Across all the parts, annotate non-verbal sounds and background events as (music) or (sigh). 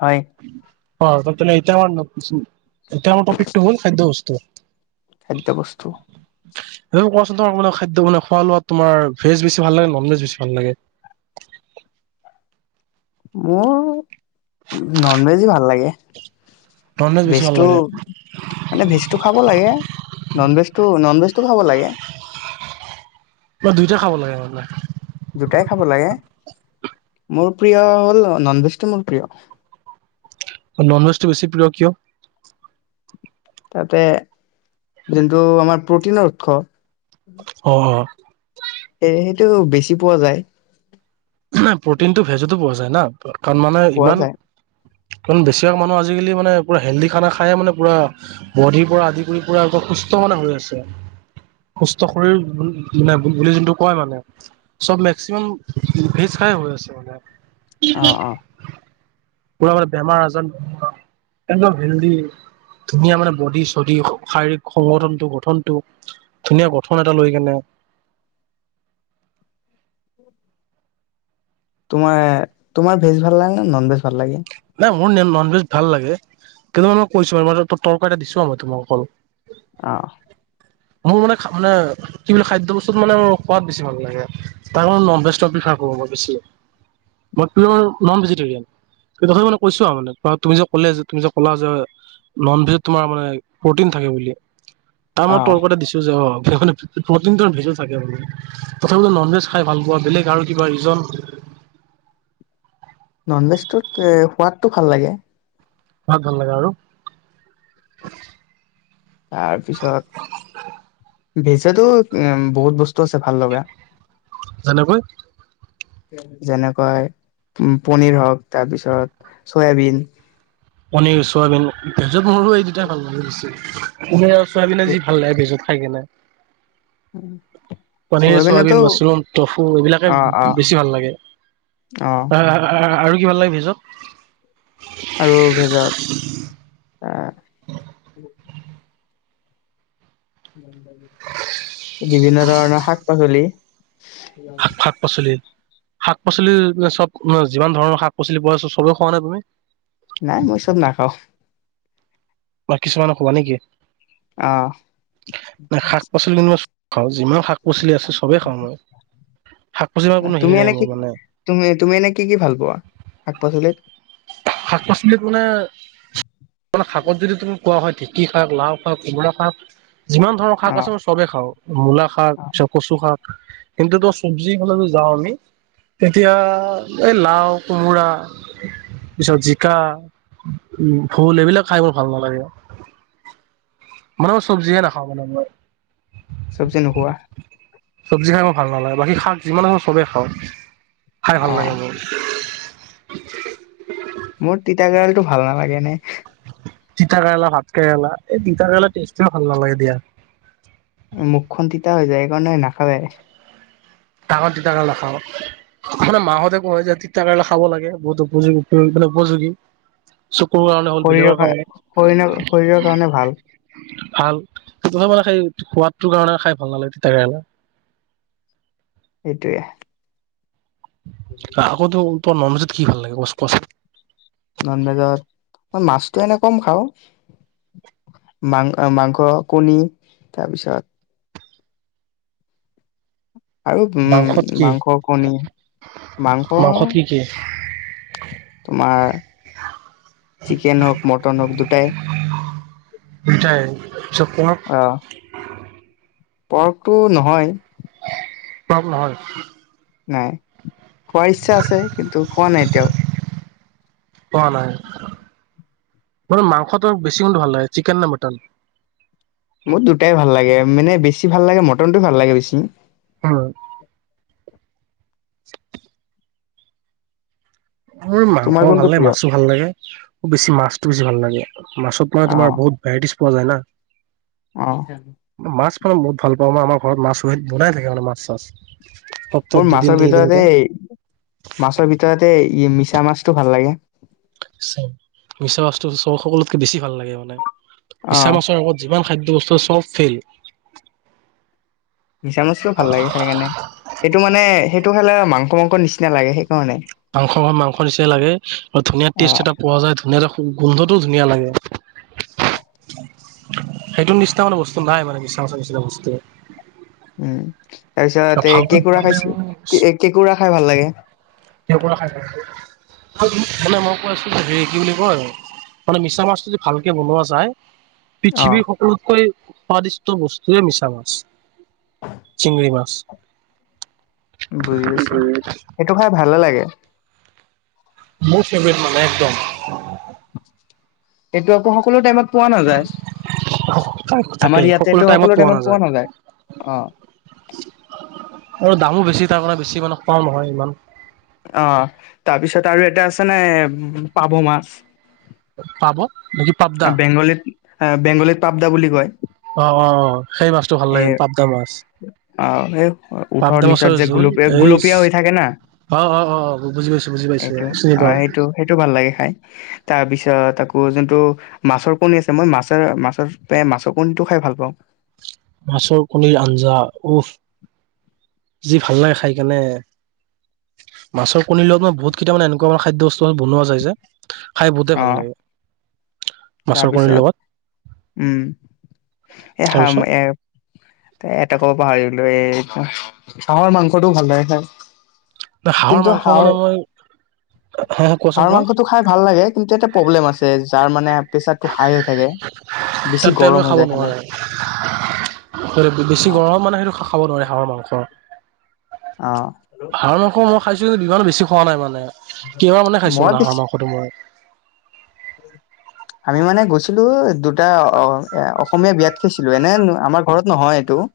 হয়। অ তেন্তে এতিয়া আমাৰ এতিয়া আমাৰ টপিক টো হল খাদ্য বস্তু। খাদ্যবস্তু। কোৱাচোন তোমাৰ খাদ্য মানে খোৱা লোৱা তোমাৰ ভেজ বেছি ভাল লাগে নন ভেজ বেছি ভাল লাগে, মোৰ নন ভেজে ভাল লাগে নন ভেজ বেছি ভাল ভেজটো, লাগে মানে ভেজটো খাব লাগে নন ভেজ টো নন ভেজ টো খাব লাগে। বা দুইটা খাব লাগে মানে মানুহে। দুটাই খাব লাগে, মোৰ প্ৰিয় হ'ল ননভেজটো মোৰ প্ৰিয়। নন ভেজটো বেছি প্ৰিয় কিয়? তাতে জোনটো আমাৰ প্ৰটিনৰ উৎস, অ সেইহেতু বেছি পোৱা যায়। প্ৰটিনটো ভেজতো পোৱা যায় না কাৰণ মানে পোৱা ইমান। যায় কাৰণ বেছিভাগ মানুহ আজিকালি মানে পুৰা হেল্ডি খানা খায় মানে পুৰা, বদি পৰা আদি কৰি পুৰা আকৌ সুস্থ মানে হৈ আছে। সুস্থ শৰীৰ মানে বুলি যোনটো কয় মানে চব মেক্সিমাম, ভেজ খাই হৈ আছে মানে। অ অ পোৰা মানে বেমাৰ আজাৰ একদম হেল্ডি। ধুনীয়া মানে বডি চডি শাৰীৰিক সংগঠনটো গঠনটো। ধুনীয়া গঠন এটা লৈ কেনে, তোমাৰ তোমাৰ ভেজ ভাল লাগে নে নন ভেজ ভাল লাগে, নাই মোৰ নন ভেজ ভাল লাগে কিন্তু মে মই কৈছো তৰ্ক এটা দিছো মই তোমাক অকল। অ মোৰ মানে খাবলে, কি বুলি খাদ্য বস্তুত মানে মোৰ সোৱাদ বেছি ভাল লাগে, তাত মানে ননভেজ টো প্ৰিফাৰ কৰো মই বেছি। মই পিয়ৰ নন ভেজিটেৰিয়ান। তথে মানে কৈছো আৰু মানে তুমি যে ক'লে যে তুমি যে ক'লা যে, নন ভেজত তোমাৰ মানে প্ৰটিন থাকে বুলি তাৰ অ মই তৰ্ক এটা দিছো। অ প্ৰটিন টো ভেজত থাকে বুলি। তথাপিও ননভেজ খাই ভাল পোৱা বেলেগ আৰু কিবা ৰিজন, নন ভেজটোত সোৱাদটো ভাল লাগে। সোৱাদ ভাল লগে আৰু, তাৰ পিছত, ভেজটো উম বহুত বস্তু আছে ভাল লগা। যেনেকৈ যেনেকাই উম পনিৰ হওক তাৰপিছত চয়াবিন। পনীৰ চোৱাবিন ভেজত মোৰ এই দুটাই ভাল লাগে বেচি। পনী আৰু চয়াবিন যি ভাল লাগে বেজত খাইে কেনে। উম পনীৰ চয়াবিন মাছৰুম টফু এইবিলাকে অ অ বেছি ভাল লাগে। অ আ আৰু কি ভাল লাগে ভেজত? আৰু ভেজত আহ, উম বিভিন্ন ধৰণৰ শাক পাচলি, শাক পাচলি শাক পাচলি চ'ব যিমান ধৰণৰ শাক পাচলি পোৱা‌ চবে খোৱা নে তুমি? নাই মই চ'ব নাখাওঁ। বাই কিছুমানক খোৱা নেকি অ নে শাক পাচল পাচলি যেনিবা খাওঁ যিমান শাক পাচলি আছে চবেই খাওঁ মই। শাক পাচলি মানে কোনো তুমি হেৰি নাই এনে কি মোৰ মানে তুমি তুমি এনে কি কি ভাল পোৱা, শাক পাচলিত? শাক পাচলিত মানে, মানে শাকত যদি তুমি কোৱা হয় ঢেঁকী শাক, লাও শাক, কোমোৰা শাক, যিমান শাক অ আছে ন' চ চবে খাওঁ মূলা শাক, অ কচু শাক কিন্তু তো চবজিৰ ফালে যাওঁ আমি তেতিয়া এই লাও, কোমোৰা পিছত জিকা, ভোল এইবিলাক খাই মোৰ ভাল নালাগে। মানে মগ চবজিহে নাখাওঁ মানে মই। চবজি নোখোৱা? চবজি খাই মোৰ ভাল নালাগে, বাকী শাক যিমান আছে চবেই খাওঁ খাই ভাল অ লাগে মোৰ। মোৰ তিতাকেৰেলা টো ভাল নালাগে এনে তিতা কেৰেলা, ভাত কেৰেলা। এই তিতা কেৰেলা টেষ্টটোৱে ভাল নালাগে দিয়া। মুখখন তিতা হৈ যায়। সেইকাৰণে নাখায়ে ডাঙৰ তিতা কেৰেলা খাও, মানে মাহঁতে কয় যে তিতাকেৰেলা খাব লাগে বহুত উপযোগী মানে উপযোগী চকুৰ কাৰণে হ'ল শৰীৰৰ বেলেগৰ শৰীৰৰ শৰীৰৰ কাৰণে কাৰণে ভাল ভাল নহয় মানে সেই সোৱাদটোৰ কাৰণে খাই ভাল নালাগে, তিতা কেৰলা এইটোৱে আকৌতো তোৰ ন'ন ভেজত কি ভাল লাগে ক কোৱাচোন? ন'ন ভেজত মই মাছতটো এনেই কম খাওঁ। মাং এ মাংস কণী তাৰপিছত আৰু উম, মাংসত কি মাংস, কণী, মাংস মাংসত কি কি (unintelligible) তোমাৰ চিকেন হও'ক মটন হও'ক দুটাই। (unintelligible) দুটাই (unintelligible) কোৱৰ অ' পৰ্কটো নহয়। পৰ্ক নহয়। নাই। খোৱাৰ ইচ্ছা আছে, কিন্তু খোৱা নাই এতিয়াও। (unintelligible) খোৱা নাই। মানে মাংস তোমাৰ বেছি কোনটো ভাল লাগে, চিকেন নে মটন? মোৰ দুটাই ভাল লাগে, মানে বেছি ভাল লাগে ম'টন টো ভাল লাগে বেছি। হয় (inaudible) মোৰ মাংস তোমাৰ কোনটো ভাল লাগে, প্ৰিয় মাছো ভাল লাগে, খোব বেছি মাছটো বেছি ভাল লাগে মাছত মানে অ তোমাৰ বহুত ভেৰাইটিছ পোৱা যায় না। অঁ মাছ পালে বহুত ভাল পাওঁ মই, আমাৰ ঘৰত মাছ বনাই থাকে মানে মাছ-চাছ। মোৰ মাছৰ ভিতৰত এই মাছৰ ভিতৰত এই ই মিছা মাছটো ভাল লাগে। চ মিছা মাছটো চব সকলোতকে বেছি ভাল লাগে মানে অ মিছা মাছৰ আগত যিমান খাদ্য বস্তু আছে চ'ব ফেইল। মিছা মাছটোও ভাল লাগে খাই কেনে, সেইটো মানে সেইটো খালে মাংস মাংস নিচিনা লাগে সেই মাংস মাংস নিচিনা লাগে আৰু ধুনীয়া অ টেষ্ট এটা পোৱা যায় ধুনীয়াাকে গোন্ধটোও ধুনীয়া লাগে। সেইটো নিচিনা মানে বস্তু নাই মানে মিচা মাছৰ নিচিনা বস্তু। উমঁ' তাৰ পিছত এই ভালকৈ কেঁকোৰা বনালে আৰু খাইছো, কেঁকোৰা খাই ভাল লাগে। (unintelligible) মানে মই কৈ আছোঁ যে হেৰি কি বুলি কয় মানে মিছা মাছটো যদি ভালকে বনোৱা যায় অ', পৃথিৱীৰ স কলোতকৈ স্বাদদিষ্ট বস্তুয়ে মিছা মাছ, চিঙৰি মাছ। বুজি পাইছো, সেইটো খাই ভালে লাগে। মোৰ ফেভৰেট মানে একদম। (unintelligible) সেইটো আকৌ সকলো টাইমত পোৱা নাযায়, আমাৰ ইয়াতেটো সকলো টাইমত পোৱা নাযায়, অ'। আৰু দামো বেছি তাৰ কাৰণে বেছি মানে খোৱাওঁ নহয় ইমান। অ', তাৰপিছত আৰু এটা আছে নে পাভ মাছ। পাব। বাকী পাবদা বেংগলীত এ, বেংগলীত পাবদা বুলি কয়। অহ'-অহ'-অহ' সেই মাছটো ভাল লাগে পাবদা মাছ। অঁ' সে পাবদা উঠৰ নিচাত যে গুলপীয়া, গুলপীয়া হৈ থাকে না। অহ'-অহ'-অহ'-অহ' বুজি পাইছো বুজি পাইছো এইটো অঁ' চিনি অ', পাওঁ। সেইটো সেইটো ভাল লাগে খাই তাৰ পিছত আকৌ যোনটো মাছৰ কণী আছে মই মাছ মাছৰ মাছৰ কণীটো খাই ভাল পাওঁ। মাছৰ কণীৰ আঞ্জা উফ। যি ভাল লাগে খাই কেনে। মাছৰ কণীৰ লগত মই বহুত কেইটা মানে এনেকুৱা মান খাদ্য বস্তু বনোৱা যায় যে খাই বহুতেই ভাল অ', লাগে। মাছৰ কণীৰ তাৰপিছত লগত উম, এ তাৰপিছত (unintelligible) এ, আকৌ পাহৰিলো এ। হাঁহৰ মাংসটো ভাল লাগে খাই। হাঁহৰ মাংস মানে মই- হা হা কোৱাচোন হাঁহৰ কোৱা মাংসটো খাই ভাল লাগে কিন্তু এটা প্ৰব্লেম আছে যাৰ মানে প্ৰেচাৰটো হাই হৈ থাকে, বেছি গৰম হৈ যায় খালে। সেই বেছি গৰমত মানে সেইটো খাব নোৱাৰে হাঁহৰ মাংস। অ'। হাঁহ মাংস মই খাইছোঁ ইমানো বেছি খোৱা নাই মানে। কেইবাৰ মানে হে খাইছোঁ মই মানে হাঁহৰ বেছি মাংসটো মই। (unintelligible) আমি মানে গৈছিলো দুটা অসমীয়া বিয়াত খাইছিলোঁ এনে আমাৰ ঘৰত নহয় এইটো। (unintelligible)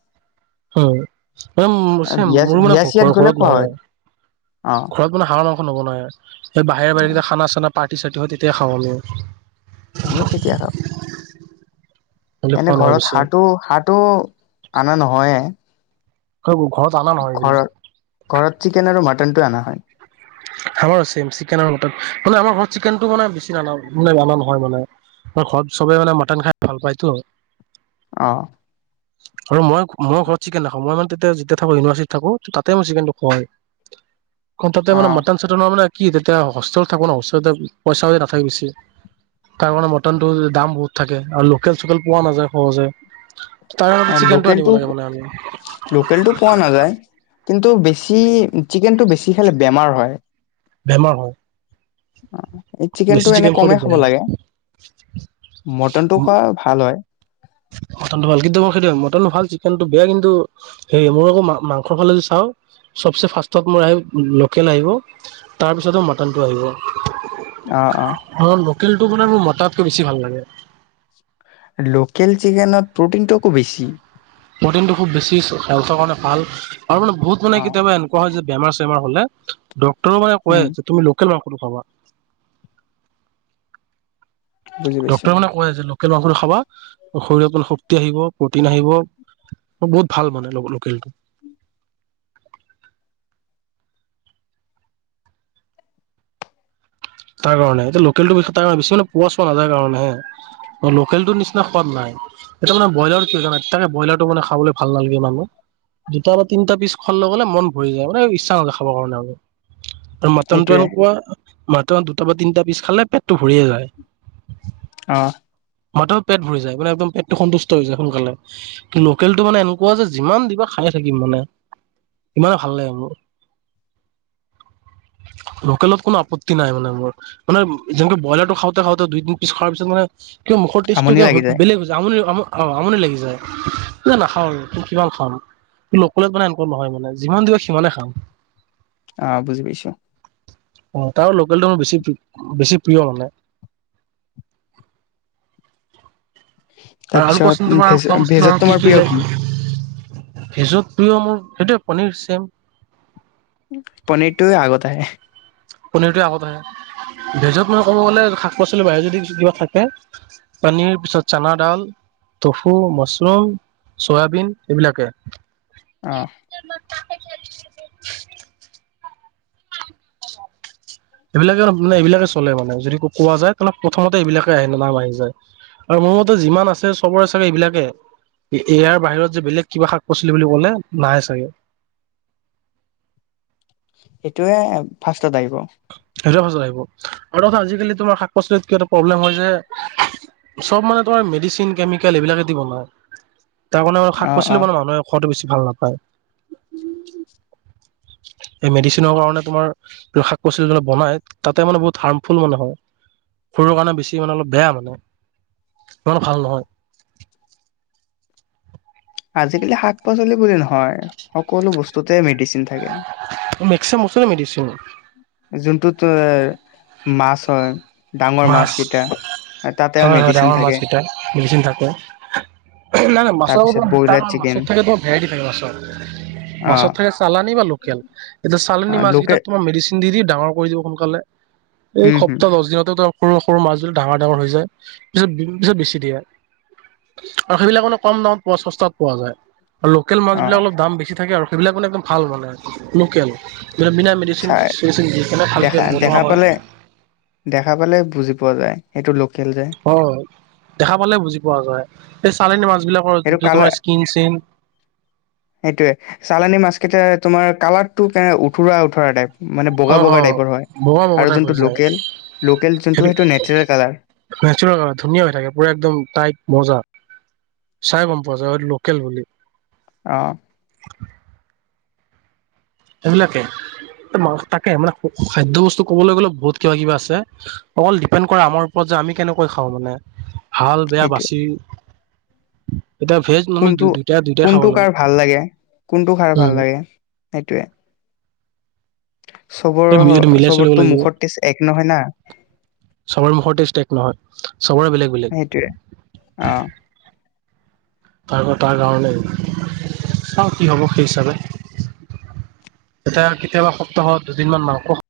উম' চেম বিয়া মোৰো মানে বিয়া চিয়াত ঘৰৰ গ'লে ঘৰত খোৱা হয় নহয়। অ ঘৰত মানে হাঁহৰ মাংস নৱনাই, সেই বাহিৰে বাহিৰে খানা চানা পাৰ্ৱতী চাৰ্টি হয় তেতিয়াই খাওঁ আমি। আমিও তেতিয়া খাওঁ, নহ'লে এনে খোৱা নহয় ঘৰত বেছি হাহটো হ (unintelligible) টো অনা নহয়ে। ঘৰত অনা নহয় এইবিলাক। ঘৰত ঘৰত চিকেন আৰু মাটনটো অনা হয়। আমাৰ সমে মানে আমাৰ ঘৰত চিকেনটো মানে বেছি (unintelligible) অনা নহয় মানে। ঘৰত চবে মানে মাতনটো খাই ভাল পায়টো। অ'। আৰু মই মই ঘৰত চিকেন নাখাওঁ মই যেতিয়া থাকো ইউনিভাৰ্চিটি থাকো তাতেই চিকেনটো খোৱা হয়। কাৰণ তাতে অ মানে মটন চাটনৰ মানে কি তেতিয়া হোষ্টেল থাকো ন হোষ্টেল পইচাই নাথাকে বেছি। তাৰ কাৰণে মটনটো দাম বহুত থাকে আৰু লোকেল চোকেল পোৱা নাযায় সহজে। তাৰ চিকেনটো আনিব লোকেলটো লাগে মানে আমি। লোকেলটো পোৱা নাযায় কিন্তু বেছি চিকেনটো বেছি খালে বেমাৰ হয়। বেমাৰ হয়। এই চিকেন টো বেছি এনে খোৱাটো কমেই খাব বেয়া। লাগে। মটনটো খোৱা ভাল হয়। মটনটো ভাল কিন্তু মই সেইটো মটনটো চিকেনটো কিন্তু সেই মোৰ আকৌ মাংসৰ ফালে যে চাওঁ চবচে ফাষ্টত মোৰ আহিব লোকেল আহিব। তাৰপিছতো মটনটো আহিব। অ', অ'। অ', লোকেলটো মানে মোৰ মতাতকে বেছি ভাল লাগে। লোকেল চিকেনত প্ৰ'টিনটোও আকৌ বেছি। প্ৰটিনটো খুব বেছি হেল্থৰ কাৰণে ভাল আৰু মানে বহুত মানে অ', কেতিয়াবা এনেকুৱা কোৱা হয় যে বেমাৰ চেমাৰ ডক্তৰো উম, কয় যে তুমি লোকেল মাংসটো খাবা। বুজি পাইছো। ডক্তৰে মানে কয় যে লোকেল মাংসটো শৰীৰত অকণ শক্তি, প্ৰটিন আহিব। বহুত ভাল মানে লোকেলটো। তাৰ কাৰণে এতিয়া লোকেলটো বিষয় তাৰ কাৰণে পোৱা নাযায় কাৰণে। অ', লোকেলটো নিচিনা সোৱাদ নাই। এয়া মানে ব্ৰলাৰ কি হয়ান তাকে ব্ৰলাৰটো মানে খাবলৈ ভাল নালাগে মানে। দুটা বা তিনিটা পিছ খোৱ লগে, লগে মন ভৰি যায়, মানে ইচ্ছা নাযায় খাবৰ কাৰণে আৰু। আৰু মাটনটো সেইটোয়ে এনেকুৱা মাটন দুটা বা তিনিটা পিছ খালে পেটটো ভৰিয়ে যায়। অ'। মতেও পেট ভৰি যায় মানে পেটটো সন্তুষ্ট হৈ যায় সোনকালে। লোকেলটো মানে এনেকুৱা যে যিমান দিবাৰ খাইে থাকিম মানে। ইমানে ভাল লাগে মোৰ, লোকেলত কোনো আপত্তি নাই মান মোৰ যেনেকৈ খাওঁতে, খাওঁতে দুইদিন পিছ খোৱাৰ পিছত মানে কিবা মুখৰ তেইজটো আমনি লাগি কিবা বেলেগ হৈ যায়। আমনি অ', আমনি লাগি যায় নাখাও আৰু ত কিমান খাম। সি নকলে মানে এনেকুৱা নহয় মানে যিমান দিয়া সিমানে খাম। অ', বুজি পাইছোঁ। তাৰো লোকেলটো হ'ল বেছি বেছি প্ৰিয় মানে। আৰু তাৰপিছত কচোন তোমাৰ ভেজ খাদ্য বস্তু ভেজত আৰু কি, তোমাৰ কি প্ৰিয় লাগে। ভেজত প্ৰিয় মোৰ সেইটোৱে পনীৰ চেম। পনীৰটো আগত আহে। পনীৰটোৱে আগত আহে ভেজত মই ক'ব গ'লে শাক পাচলি বাহিৰে যদি কিবা থাকে পনীৰ পিছত চানাডাল। টফু মাছৰুম চয়াবিন এইবিলাকে। অ'। এইবিলাকে মানে চলে মানে যদি কোৱা যায় ক'লে প্ৰথমতে এইবিলাকে আহে ন নাম আহি যায়। আৰু মোৰতো যিমান আছে চবৰে চাগে এইবিলাকে। ইয়াৰ বাহিৰত যে বেলেগ কিবা শাক-পাচলি বুলি ক'লে নাহেই চাগে। এইটোৱে ফাৰ্ষ্টত আহিব। সেইটো ফাৰ্ষ্টত আহিব। আৰু কথা আজিকালি তোমাৰ শাক- পাচলিত কিবা এটা প্ৰব্লেম হয় যে চব মানে তোমাৰ মেডিচিন, কেমিকেল এইবিলাকে দি বনাই। তাৰ কাৰণে শাক- অ', পাচলি অ'। মানে মানুহে খোৱাটো বেছি ভাল নাপায়। এই মেডিচিনৰ কাৰণে তোমাৰ। আৰু শাক- পাচলিৰ লগত বনাই তাতে মানে বহুত হাৰ্মফুল মানে হয়। সৰুৰ কাৰণে বেছি মানে অলপ বেয়া মানে, ইমান ভাল নহয়। আজিকালি শাক- পাচলি বুলি নহয়। সকলো বস্তুতে মেডিচিন থাকে। মেক্সিমাম বস্তুৰে মেডিচিন যোনটো ত মাছ হয়। ডাঙৰ মাছ কেইটা তাতেও হয় হয় মেডিচিন ডাঙৰ থাকে। মাছকেইটা মেডিচিন থাকে। নাই মাছ তাৰপিছত ব্ৰইলাৰ চিকেন মাছত থাকে ভেৰাইটি থাকে। মাছৰ- অ মাছত থাকে চালানী বা লোকেল এতিয়া চালনী মাছ লোকে কেইটাক তোমাৰ মেডিচিন দি- দি ডাঙৰ কৰি দিয়ে সোনকালে, এই উম হম সপ্তাহ দহ দিনত। সৰু- সৰু মাছ বিলাক ডাঙৰ- ডাঙৰ হৈ যায়। পিছত- পিছত বেচি দিয়ে। আৰু সেইবিলাক মানে কম দামত পোৱা চস্তাত পোৱা যায়। আৰু লোকেল মাছ অ বিলাক অলপ দাম বেছি থাকে আৰু। সেইবিলাক মানে একদম ভাল মানে লোকেল মানে বিনা মেডিচিন- চাই চেডিচিন দি কিনে দেখা ভালকৈ বনোৱা দেখা হয়। পালে দেখা পালে বুজি পোৱা যায়। সেইটো লোকেল যে। অ, দেখা পালে বুজি পোৱা যায়। এই চালনী মাছ বিলাকৰ সেইটো যোনটো তোমাৰ কালাৰ স্কিন চিন। সেইটোয়ে, চালানি মাছ কেইটাৰ তোমাৰ কালাৰটো কে উঠৰা- উঠৰা টাইপ। মানে অ বগা- অ বগা টাইপৰ হয়, বগা বগা আৰু টাইপ হৈ যোনটো যায় লোকেল- লোকেল যোনটো সেইটো নেচাৰেল কালাৰ। নেচাৰেল হয় ধুনীয়া হৈ থাকে, পুৰা একদম টাইট মজা। চাই গম পোৱা যায়, লোকেল বুলি। অ। সেইবিলাকে, তাকে মানে খাদ্য বস্তু কবলৈ গ'লে বহুত কিবা- কিবা আছে। অকল ডিপেণ্ড কৰে, আমাৰ ওপৰত যে আমি কেনেকৈ খাওঁ মানে। ভাল বেয়া সেইটোৱে বাচি, এতিয়া ভেজ নন ভেজ কোনটো- দুইটা দুইটাই খাব কোনটো কাৰ লাগে ভাল লাগে, কোনটো কাৰ উম ভাল লাগে, সেইটোয়ে। চবৰ এইটো মিলাই চলিব চবৰটো লাগিব মুখত তেজ এক নহয় না। চবৰে মুখৰ ষ্টেট এক নহয়, চবৰে বেলেগ সেইটোয়ে অ বেলেগ। তাৰ- তাৰ কাৰণে চাওঁ কি হ'ব সেই হিচাপে এতিয়া কেতিয়াবা সপ্তাহত দুদিনমান মাংস